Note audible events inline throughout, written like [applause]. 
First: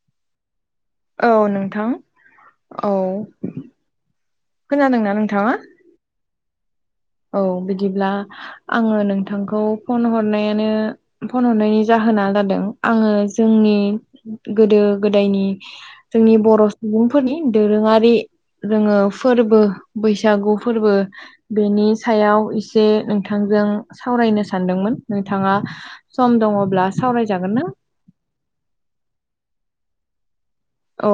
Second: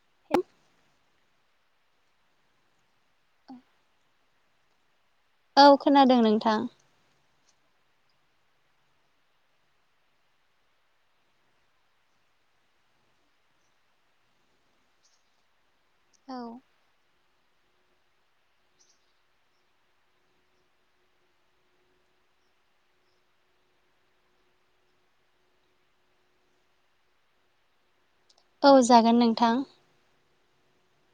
[unintelligible] औ नोंथां औ खोनादोंना? नोंथाङा? औ खोनादों नोंथां। औ बिदिब्ला आङो नोंथांखौ फन हरनायानो फन हरनायनि जाहोन आं जादों आङो जोंनि गोदो गोदायनि जोंनि बर' सुबुं फोरनि दोरोङारि जोङो फोरबो बैसागु फोरबो बेनि सायाव इसे नोंथांजों सावरायनो सानदोंमोन नोंथाङा सम दङब्ला। सावरायजागोन ना? औ जागोन नोंथां। औ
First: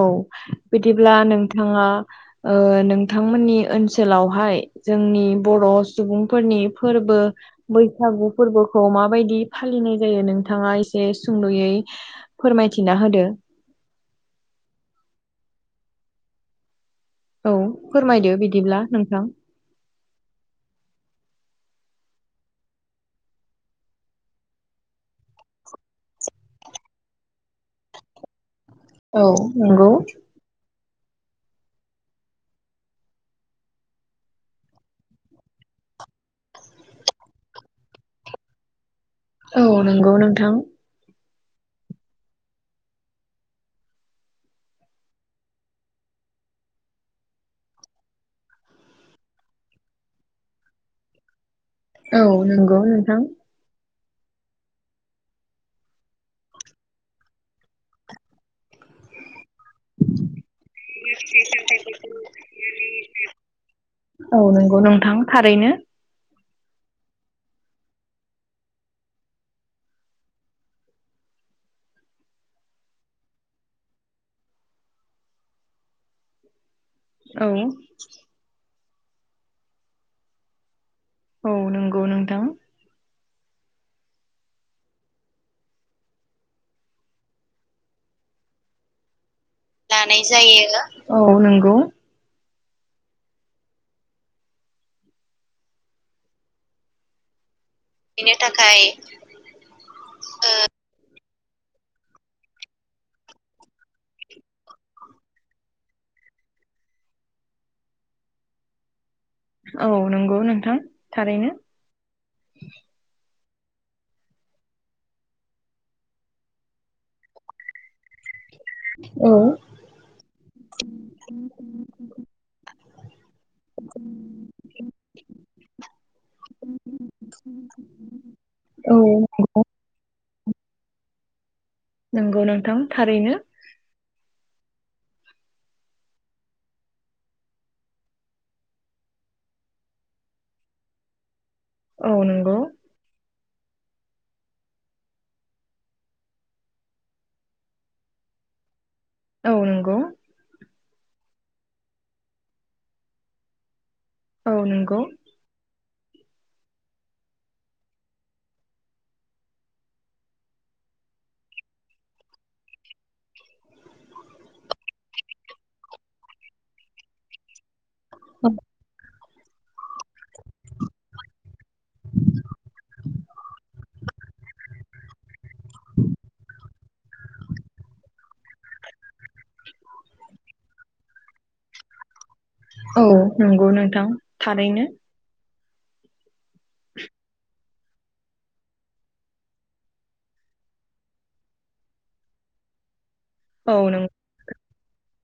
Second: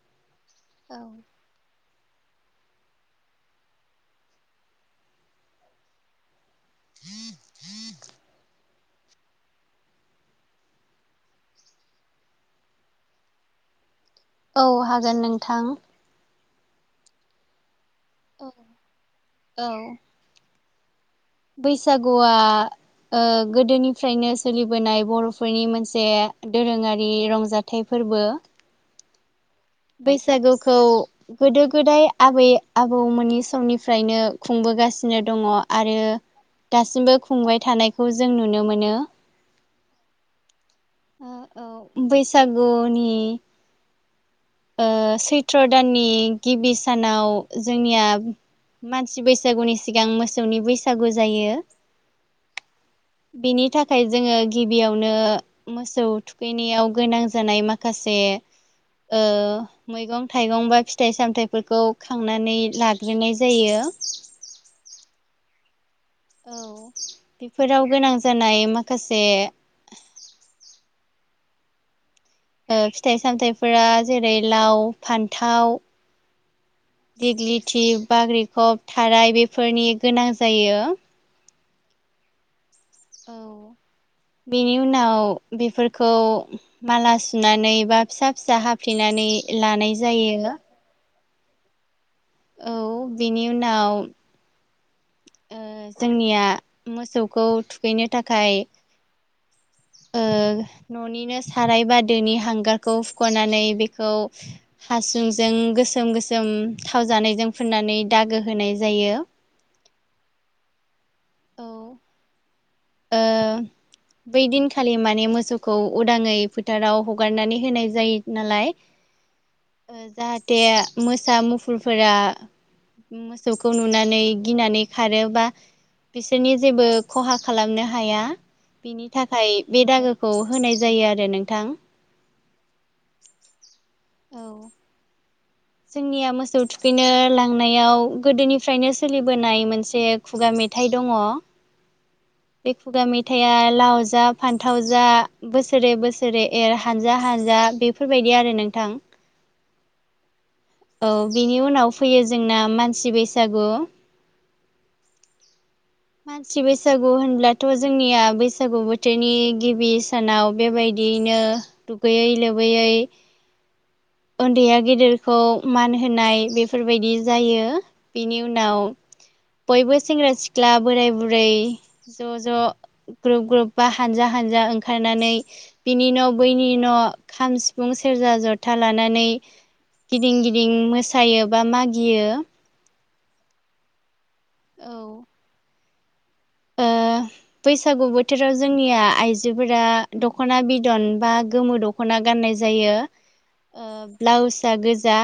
बिदिब्ला नोंथाङा ओ नोंथांमोननि ओनसोलावहाय जोंनि बर' सुबुंफोरनि फोरबो बैसागु फोरबो खौ माबायदि फालिनाय जायो नोंथाङा एसे सुंद'यै फोरमायथिना होदो। [inaudible] औ हागोन नोंथां। औ फोरमायदो बिदिब्ला नोंथां। औ बैसागुआ गोदोनिफ्रायनो सोलिबोनाय बर'फोरनि मोनसे दोरोङारि रंजाथाइ फो फोरबो। औ नंगौ बैसागु खौ गोदो गोदाय आबै आबौमोननि समनिफ्रायनो खुंबोगासिनो दङ। आरो दासिमबो खुंबाय थानायखौ जों नुनो मोनो। औ नंगौ नोंथां। औ बैसागुनि ओ सैथ्र' दाननि गिबि सानाव जोंनिया मानसि बैसागुनि सिगां मोसौनि बैसागु जायो। औ नंगौ नोंथां। बेनि थाखाय जोङो गिबियावनो मोसौ थुखैनायाव गोनां जानाय माखासे [inaudible] ओ मैगं थाइगं बा फिथाइ सामथायाइफोरखौ खांनानै लाग्रोनाय जायो। औ नोंगौ थारैनो औ बेफोराव गोनां जानाय माखासे फिथाइ सामथायाइफोरा जेरै लाव फान्थाव औ दिग्लिथि बाग्रिखब थाराय बेफोरनि गोनां जायो। औ नंगौ नोंथां। औ बेनि उनाव बेफोरखौ माला सुनानै बा फिसा फिसा हाफ्लेनानै लानाय जायो औ नंगौ। औ बिनि उनाव जोंनिया मोसौखौ थुखैनो थाखाय ओ न'निनो साराय बा दोनि हांगारखौ हुख'नानै बेखौ हासुंजों गोसोम गोसोम थाव जानायजों फुननानै दागो होनाय जायो औ नंगौ नोंथां थारैनो औ ओ [inaudible] बै दिनखालि माने मोसौखौ उदाङै फोथाराव हगारनानै होनाय जायो नालाय औ जाहाथे मोसा मुफुरफोरा मोसौ खौ नुनानै गिनानै खारो बा बिसोरनि जेबो खहा खालामनो हाया औ बेनि थाखाय बे दागोखौ होनाय जायो आरो नोंथां नंगौ नोंथां थारैनो औ जोंनिया मोसौ थुखैनो लांनायाव गोदोनिफ्रायनो सोलिबोनाय मोनसे खुगा मे मेथाइ दङ औ नंगौ थाया लाव जा फान्थाव जा बोसोरे बोसोरै एर हानजा हानजा बेफोरबायदि बे आरो नोंथां औ नोंगौ औ बिनि उनाव फैयो जोंना मानसि बैसागु औ नोंगौ मानसि बैसागु होनब्लाथ' जोंनिया बैसागु बोथोरनि गिबि सानाव बेबाय दियैनो दुगैयै लोबैयै उन्दैया गेदेरखौ मान होनाय बेफोरबायदि जायो बिनि उनाव बयबो सेंग्रा सिख्ला बोराय बुरै ज' ज' ग्रुप ग्रुप बा हानजा हानजा ओंखारनानै बिनि न' बैनि न' खाम सिफुं सेरजा जथा था लानानै गिदिं गिदिं मोसायो बा मागियो। औ नंगौ नोंथां थारैनो औ ओ [inaudible] बैसागु बोथोराव जोंनिया आइजोफोरा दख'ना बिदन बा गोमो दख'ना गाननाय जायो। औ नों ब्लाउस गोजा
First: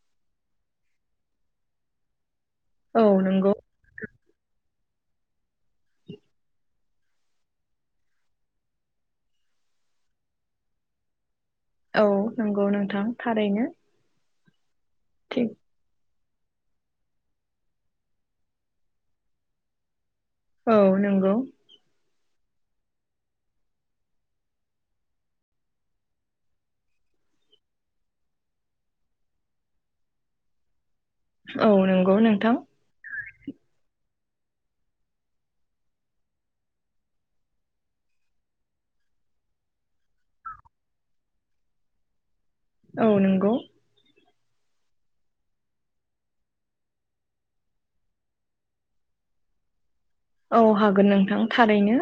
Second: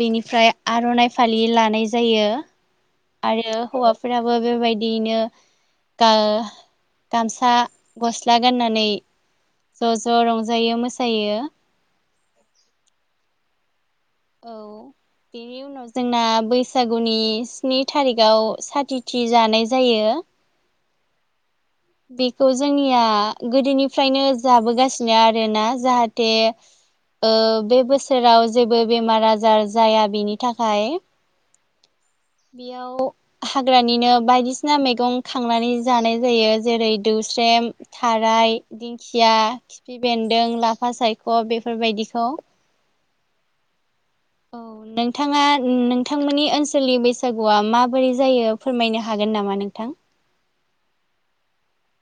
बेनिफ्राय आर'नाइ फालि लानाय जायो। औ नंगौ आरो हौवाफोराबो बेबायदियैनो गामसा गस्ला गाननानै ज' ज' रंजायो मोसायो। औ नोंगौ नोंथां थारैनो औ थिग बेनि उनाव जोंना बैसागुनि स्नि तारिखाव साथिथि जानाय जायो। औ नोंगौ। बेखौ जोंनिया गोदोनिफ्रायनो जाबोगासिनो आरोना जाहाथे ओ बे बोसोराव जेबो बेमार आजार जाया बेनि थाखाय औ नोंथां बेयाव हाग्रानिनो बायदिसिना मैगं खांनानै जानाय जायो जेरै दौस्रेम थार राइ दिंखिया खिफि बेन्दों लाफा सायख' बेफोरबायदिखौ औ नोंगौ। औ नोंथाङा नोंथांमोननि ओनसोलनि बैसागुआ माबोरै जायो फोरमायनो हागोन। नामा नोंथां? औ हागोन नोंथां थारैनो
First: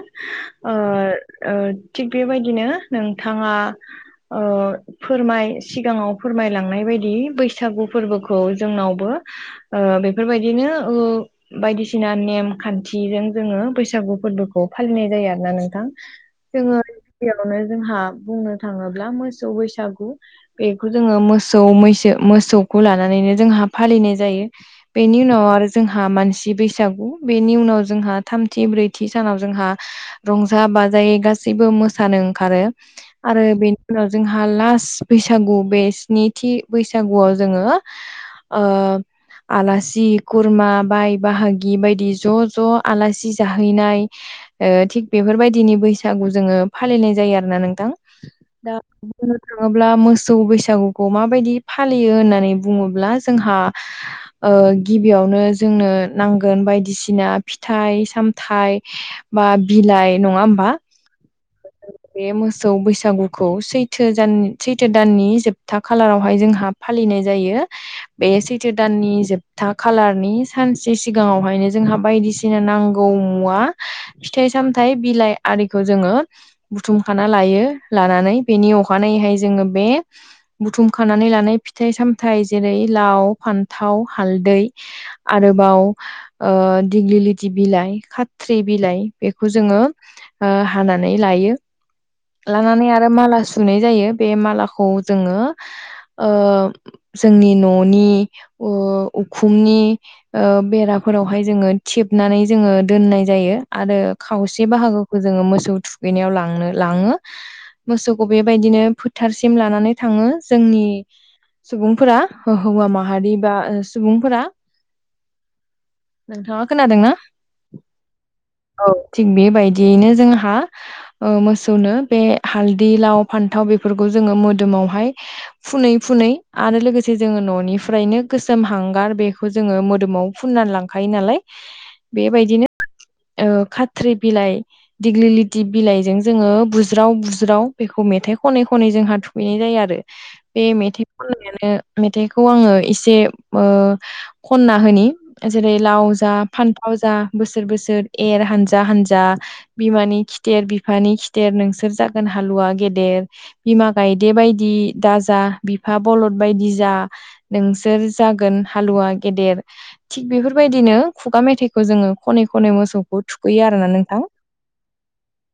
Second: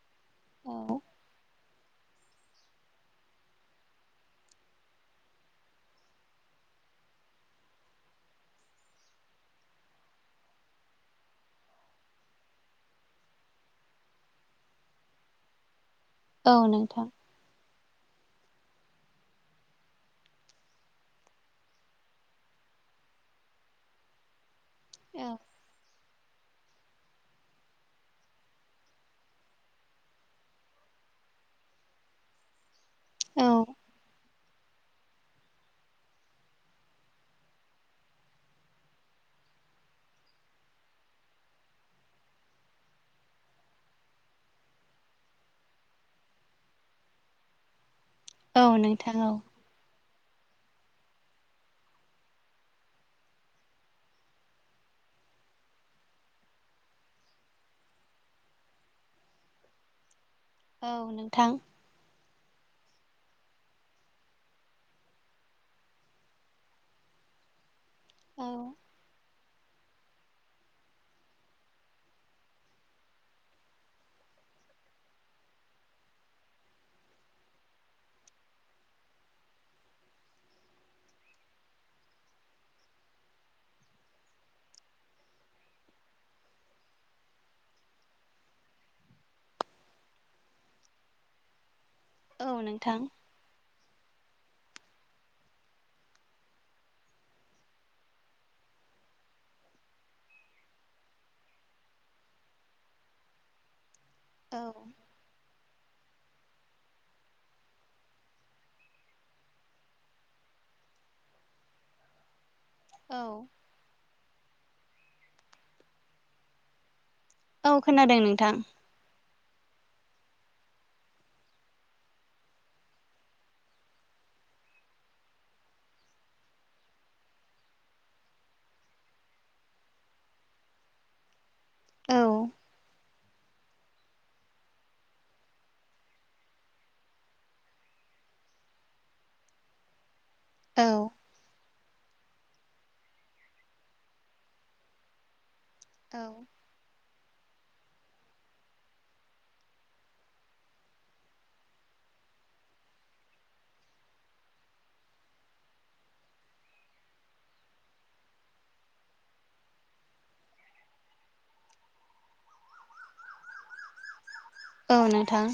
ओ औ थिग बेबायदिनो नोंथाङा ओ फोरमाय सिगाङाव फोरमायलांनाय बायदि बैसागु फोरबोखौ जोंनावबो ओ बेफोरबायदिनो ओ बायदि सिना नेम खान थिजों जोङो बैसागु फोरबोखौ फालिनाय जायो आरोना नोंथां औ जोङो नोंथां गिबियावनो जोंहा बुंनो थाङोब्ला मोसौ बैसागु बेखौ जोङो मोसौ मैसो मोसौ खौ लानानैनो जोंहा फालिनाय जायो। बेनि औ उनाव आरो जोंहा मानसि बैसागु बेनि उनाव जोंहा थामथि ब्रैथि सानाव जोंहा रंजा बाजायै गासैबो मोसानो ओंखारो आरो औ बेनि उनाव जोंहा लास्ट बैसागु बे स्निथि बैसागुआव जोङो ओ आलासि खुरमा बाय बाहागि बायदि ज' ज' आलासि जाहैनाय ओ थिग बेफोरबायदिनि बैसागु जोङो फालिनाय जायो आरोना नोंथां। औ दा नोंथां औ बुंनो थाङोब्ला मोस सौ बैसागुखौ माबायदि फालियो होननानै बुङोब्ला जोंहा ओ गिबियाव नो जोंनो नांगोन बायदिसिना फिथाइ-सामथाइ बा बिलाइ नङा होमबा औ नोंथां बे मोसो सौ बैसागुखौ सैथो दान सैथो दाननि जोबथा खालारावहाय जोंहा फालिनाय जायो। बे औ सैथो दाननि जोबथा खालारनि सानसे सिगाङावहायनो जोंहा बायदिसि ना नांगौ मुवा फिथाइ-सामथाय बिलाइ आरिखौ जोङो बुथुमखाना लायो। यो लानानै बेनि अखानायैहाय जोङो बे बुथुम खानानै लानाय फिथाइ सामथाइ जेरै लाव, फान्थाव, हालदै आरोबाव ओ दिग्लि लि ति बिलाइ, खाथ्रि बिलाइ बेखौ जोङो ओ हानानै लायो। औ लानानै नोंथां आरो माल सुनै जायो बे मालाखौ जोङो ओ जोंनि न'नि उ ओ उखुमनि ओ बेराफोरावहाय जोङो थेब बनानै जोङो दोननाय जायो आरो औ खावसे बाहागोखौ जोङो मोसौ थुखैनायाव लांनो लाङो मोसौखौ बेबायदिनो फोथारसिम लानानै थाङो जोंनि सुबुंफोरा हौवा औ माहारि बा सुबुंफोरा नोंथाङा खोनादोंना? औ खोनादों नोंथां। औ। थिग बेबायदियैनो जोंहा ओ मोसौनो बे हालदै, लाव, फान्थाव बेफोरखौ जों जोङो मोदोमावहाय फुनै फुनै आरो लोगोसे जोङो न'निफ्रायनो गोसोम हांगार बेखौ जोङो मोदोमाव फुननानै लांखायो नालाय औ बेबायदिनो ओ खाथ्रि बिलाइ, दिग्लिलिथि बिलाइजों जोङो बुज्राव बुज्राव बेखौ मे मेथाइ खनै खनै जोंहा थुुखैनाय जायो आरो बे मेथाइ औ खननायानो मेथाइखौ आङो एसे ओ खनना होनि जेरै लाव औ जा फानफाव जा बोसोर बोसोर एर हानजा हानजा बिमानि खिथेर बिफानि खिथेर नोंसोर जागोन हालुवा गेदेर बिमा गायदे बायदि दाजा बिफा बलद बायदि जा नोंसोर जागोन हालुवा गेदेर थिग बेफोरबायदिनो खुगा मेथाइखौ जोङो खनै खनै मोसौखौ थुखैयो आरोना नोंथां। नोंथां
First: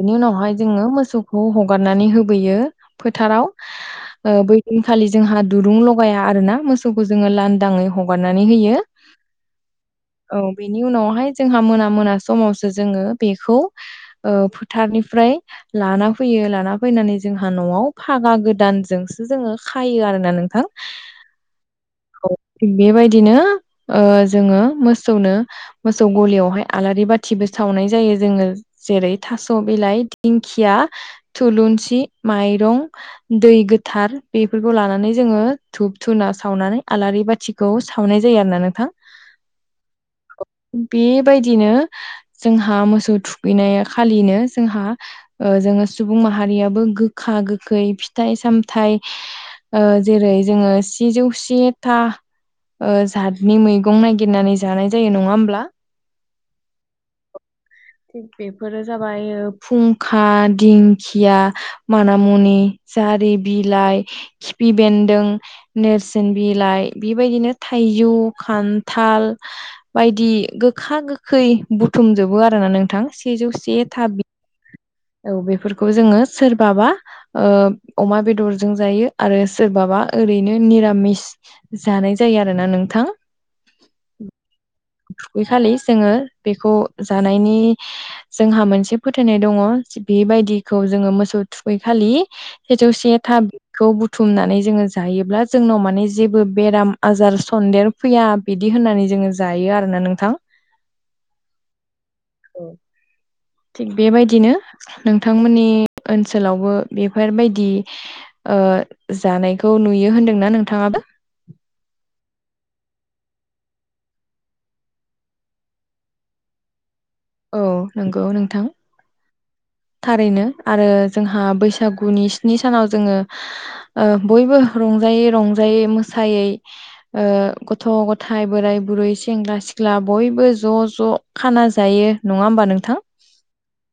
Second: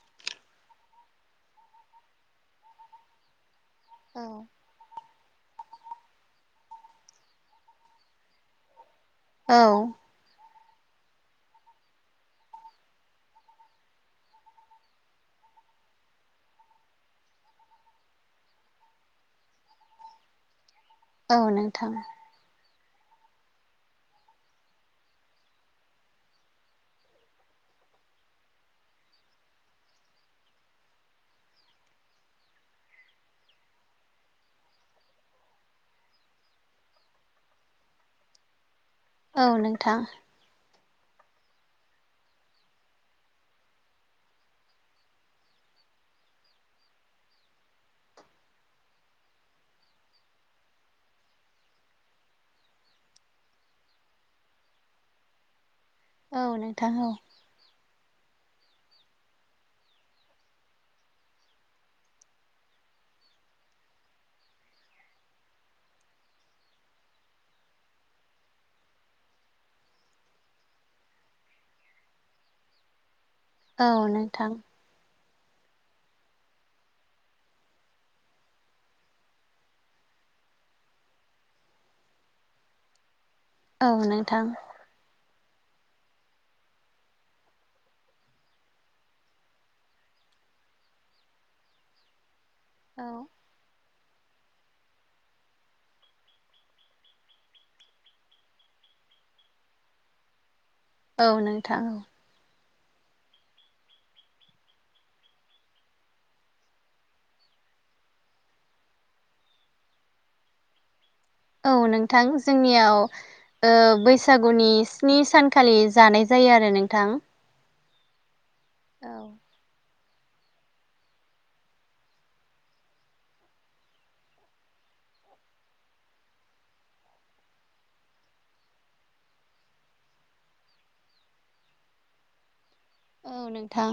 बिनि उनावहाय जोङो मोसौखौ हगारनानै होबोयो फोथाराव औ ओ बै दिनखालि जोंहा दुरुं लगाया आरोना मोसौखौ जोङो लांदाङै हगारनानै होयो। औ औ बेनि उनावहाय जोंहा मोना मोना समावसो जोङो बेखौ ओ फोथार निफ्राय लाना फैयो लाना फैनानै जोंहा न'आव फागा गोदानजोंसो जोङो खायो। आरोना नोंथां। औ नोंथां थिग बेबायदिनो ओ जोङो मोसौनो मोसौ गलियावहाय आलारि बाथिबो सावनाय जायो जोङो जेरै थास' बे बिलाइ दिंखिया थुलुंसि माइरं दै गोथार बेफोरखौ लानानै जोङो धुप धुनाना सावनानै आलारि बाथिखौ सावनाय जायो आरोना नोंथां औ नोंथां बेबायदिनो जोंहा मोसौ थुखैनाय खालिनो जोंहा ओ जोङो सुबुं माहारियाबो गोखा गोखै फिथाइ सामथाइ जेरै जोङो सेजौ सेथा जातनि मैगं नायगिरो गिरनानै जानाय जायो नङा होमब्ला औ नोंथां औ थिग बेफोरो जाबाय फुंखा दिंखिया मानामुनि दारि बिलाइ खिफि बेन्दों नेरसोन बिलाइ बेबायदिनो थाइजौ खानथाल थाल बायदि गोखा गोखै बुथुमजोबो आरोना नोंथां। सेजौसे था औ बि नोंथां औ बेफोरखौ जोङो सोरबाबा अमा बेदरजों जायो आरो सोरबाबा ओरैनो निरामिस जानाय जायो आरोना नोंथां। औ नोंथां थुगैखालि जोङो बेखौ जानायनि जोंहा मोनसे फोथायनाय दङ बेबायदिखौ जोङो मोसौ थुखै खालि सेजौ औ नोंथां औ से थाखौ बुथुमनानै जोङो जायोब्ला जोंनाव माने जेबो बेराम आजार सन्देर फैया बिदि होननानै जोङो जायो आरोना नोंथां। औ नोंथां औ औ थिग बेबायदिनो नोंथांमोननि ओनसोलावबो बेफोरबायदि जानायखौ नुयो होनदोंना नोंथाङाबो औ नोंथां जोंनियाव बैसागुनि स्नि सानखालि जानाय जायो आरो नोंथां। औ नंगौ नोंथां। औ थारैनो आरो जोंहा बैसागुनि स्नि सानाव जोङो बयबो रंजायै रंजायै मोसायै गथ' गथाय बोराय बुरै सेंग्रा सिख्ला। सिख्ला बयबो ज' ज' खाना जायो नङा होमबा नों औ नोंथां।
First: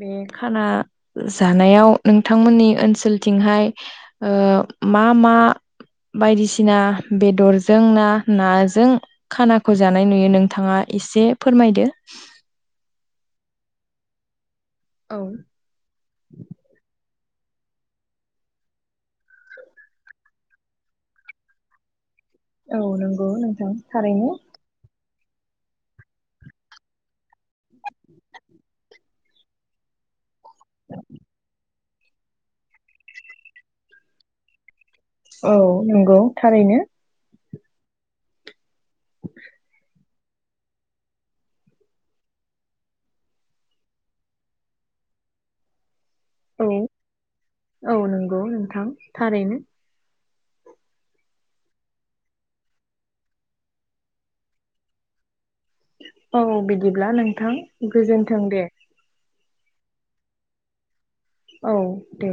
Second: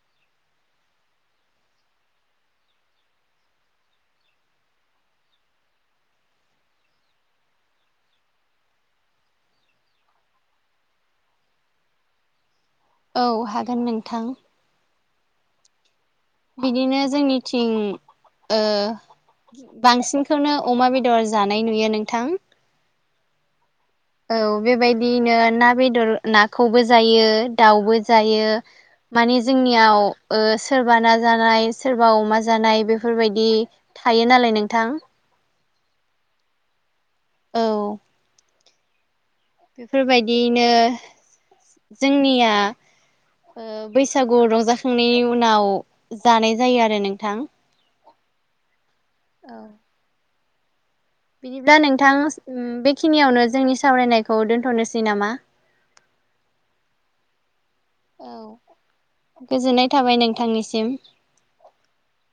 बे खाना जानायाव नोंथांमोननि ओनसोलथिंहाय। मा मा बायदिसिना बेदरजों ना नाजों खानाखौ जानाय नुयो नोंथाङा। एसे फोरमायदो औ हागोन नोंथां। औ बिदिनो जोंनिथिं बांसिनखौनो अमा बेदर जानाय नुयो नोंथां। औ नंगौ नोंथां। थारैनो औ बेबायदिनो ना बेदर नाखौबो जायो दाउबो जायो। माने जोंनियाव सोरबा ना जानाय सोरबा अमा जानाय बेफोरबायदि थायो नालाय नोंथां। औ नंगौ थारैनो। औ। [unintelligible] बेफोर बायदियैनो जोंनिया बैसागु रंजाखांनायनि उनाव जानाय औ जायो आरो नोंथां। औ नंगौ नोंथां थारैनो बिदिब्ला नोंथां बेखिनियावनो जोंनि सावरायनायखौ दोन्थ'नोसै नामा? औ बिदिब्ला नोंथां गोजोन्थों दे। गोजोननाय थाबाय नोंथांनिसिम। औ दे।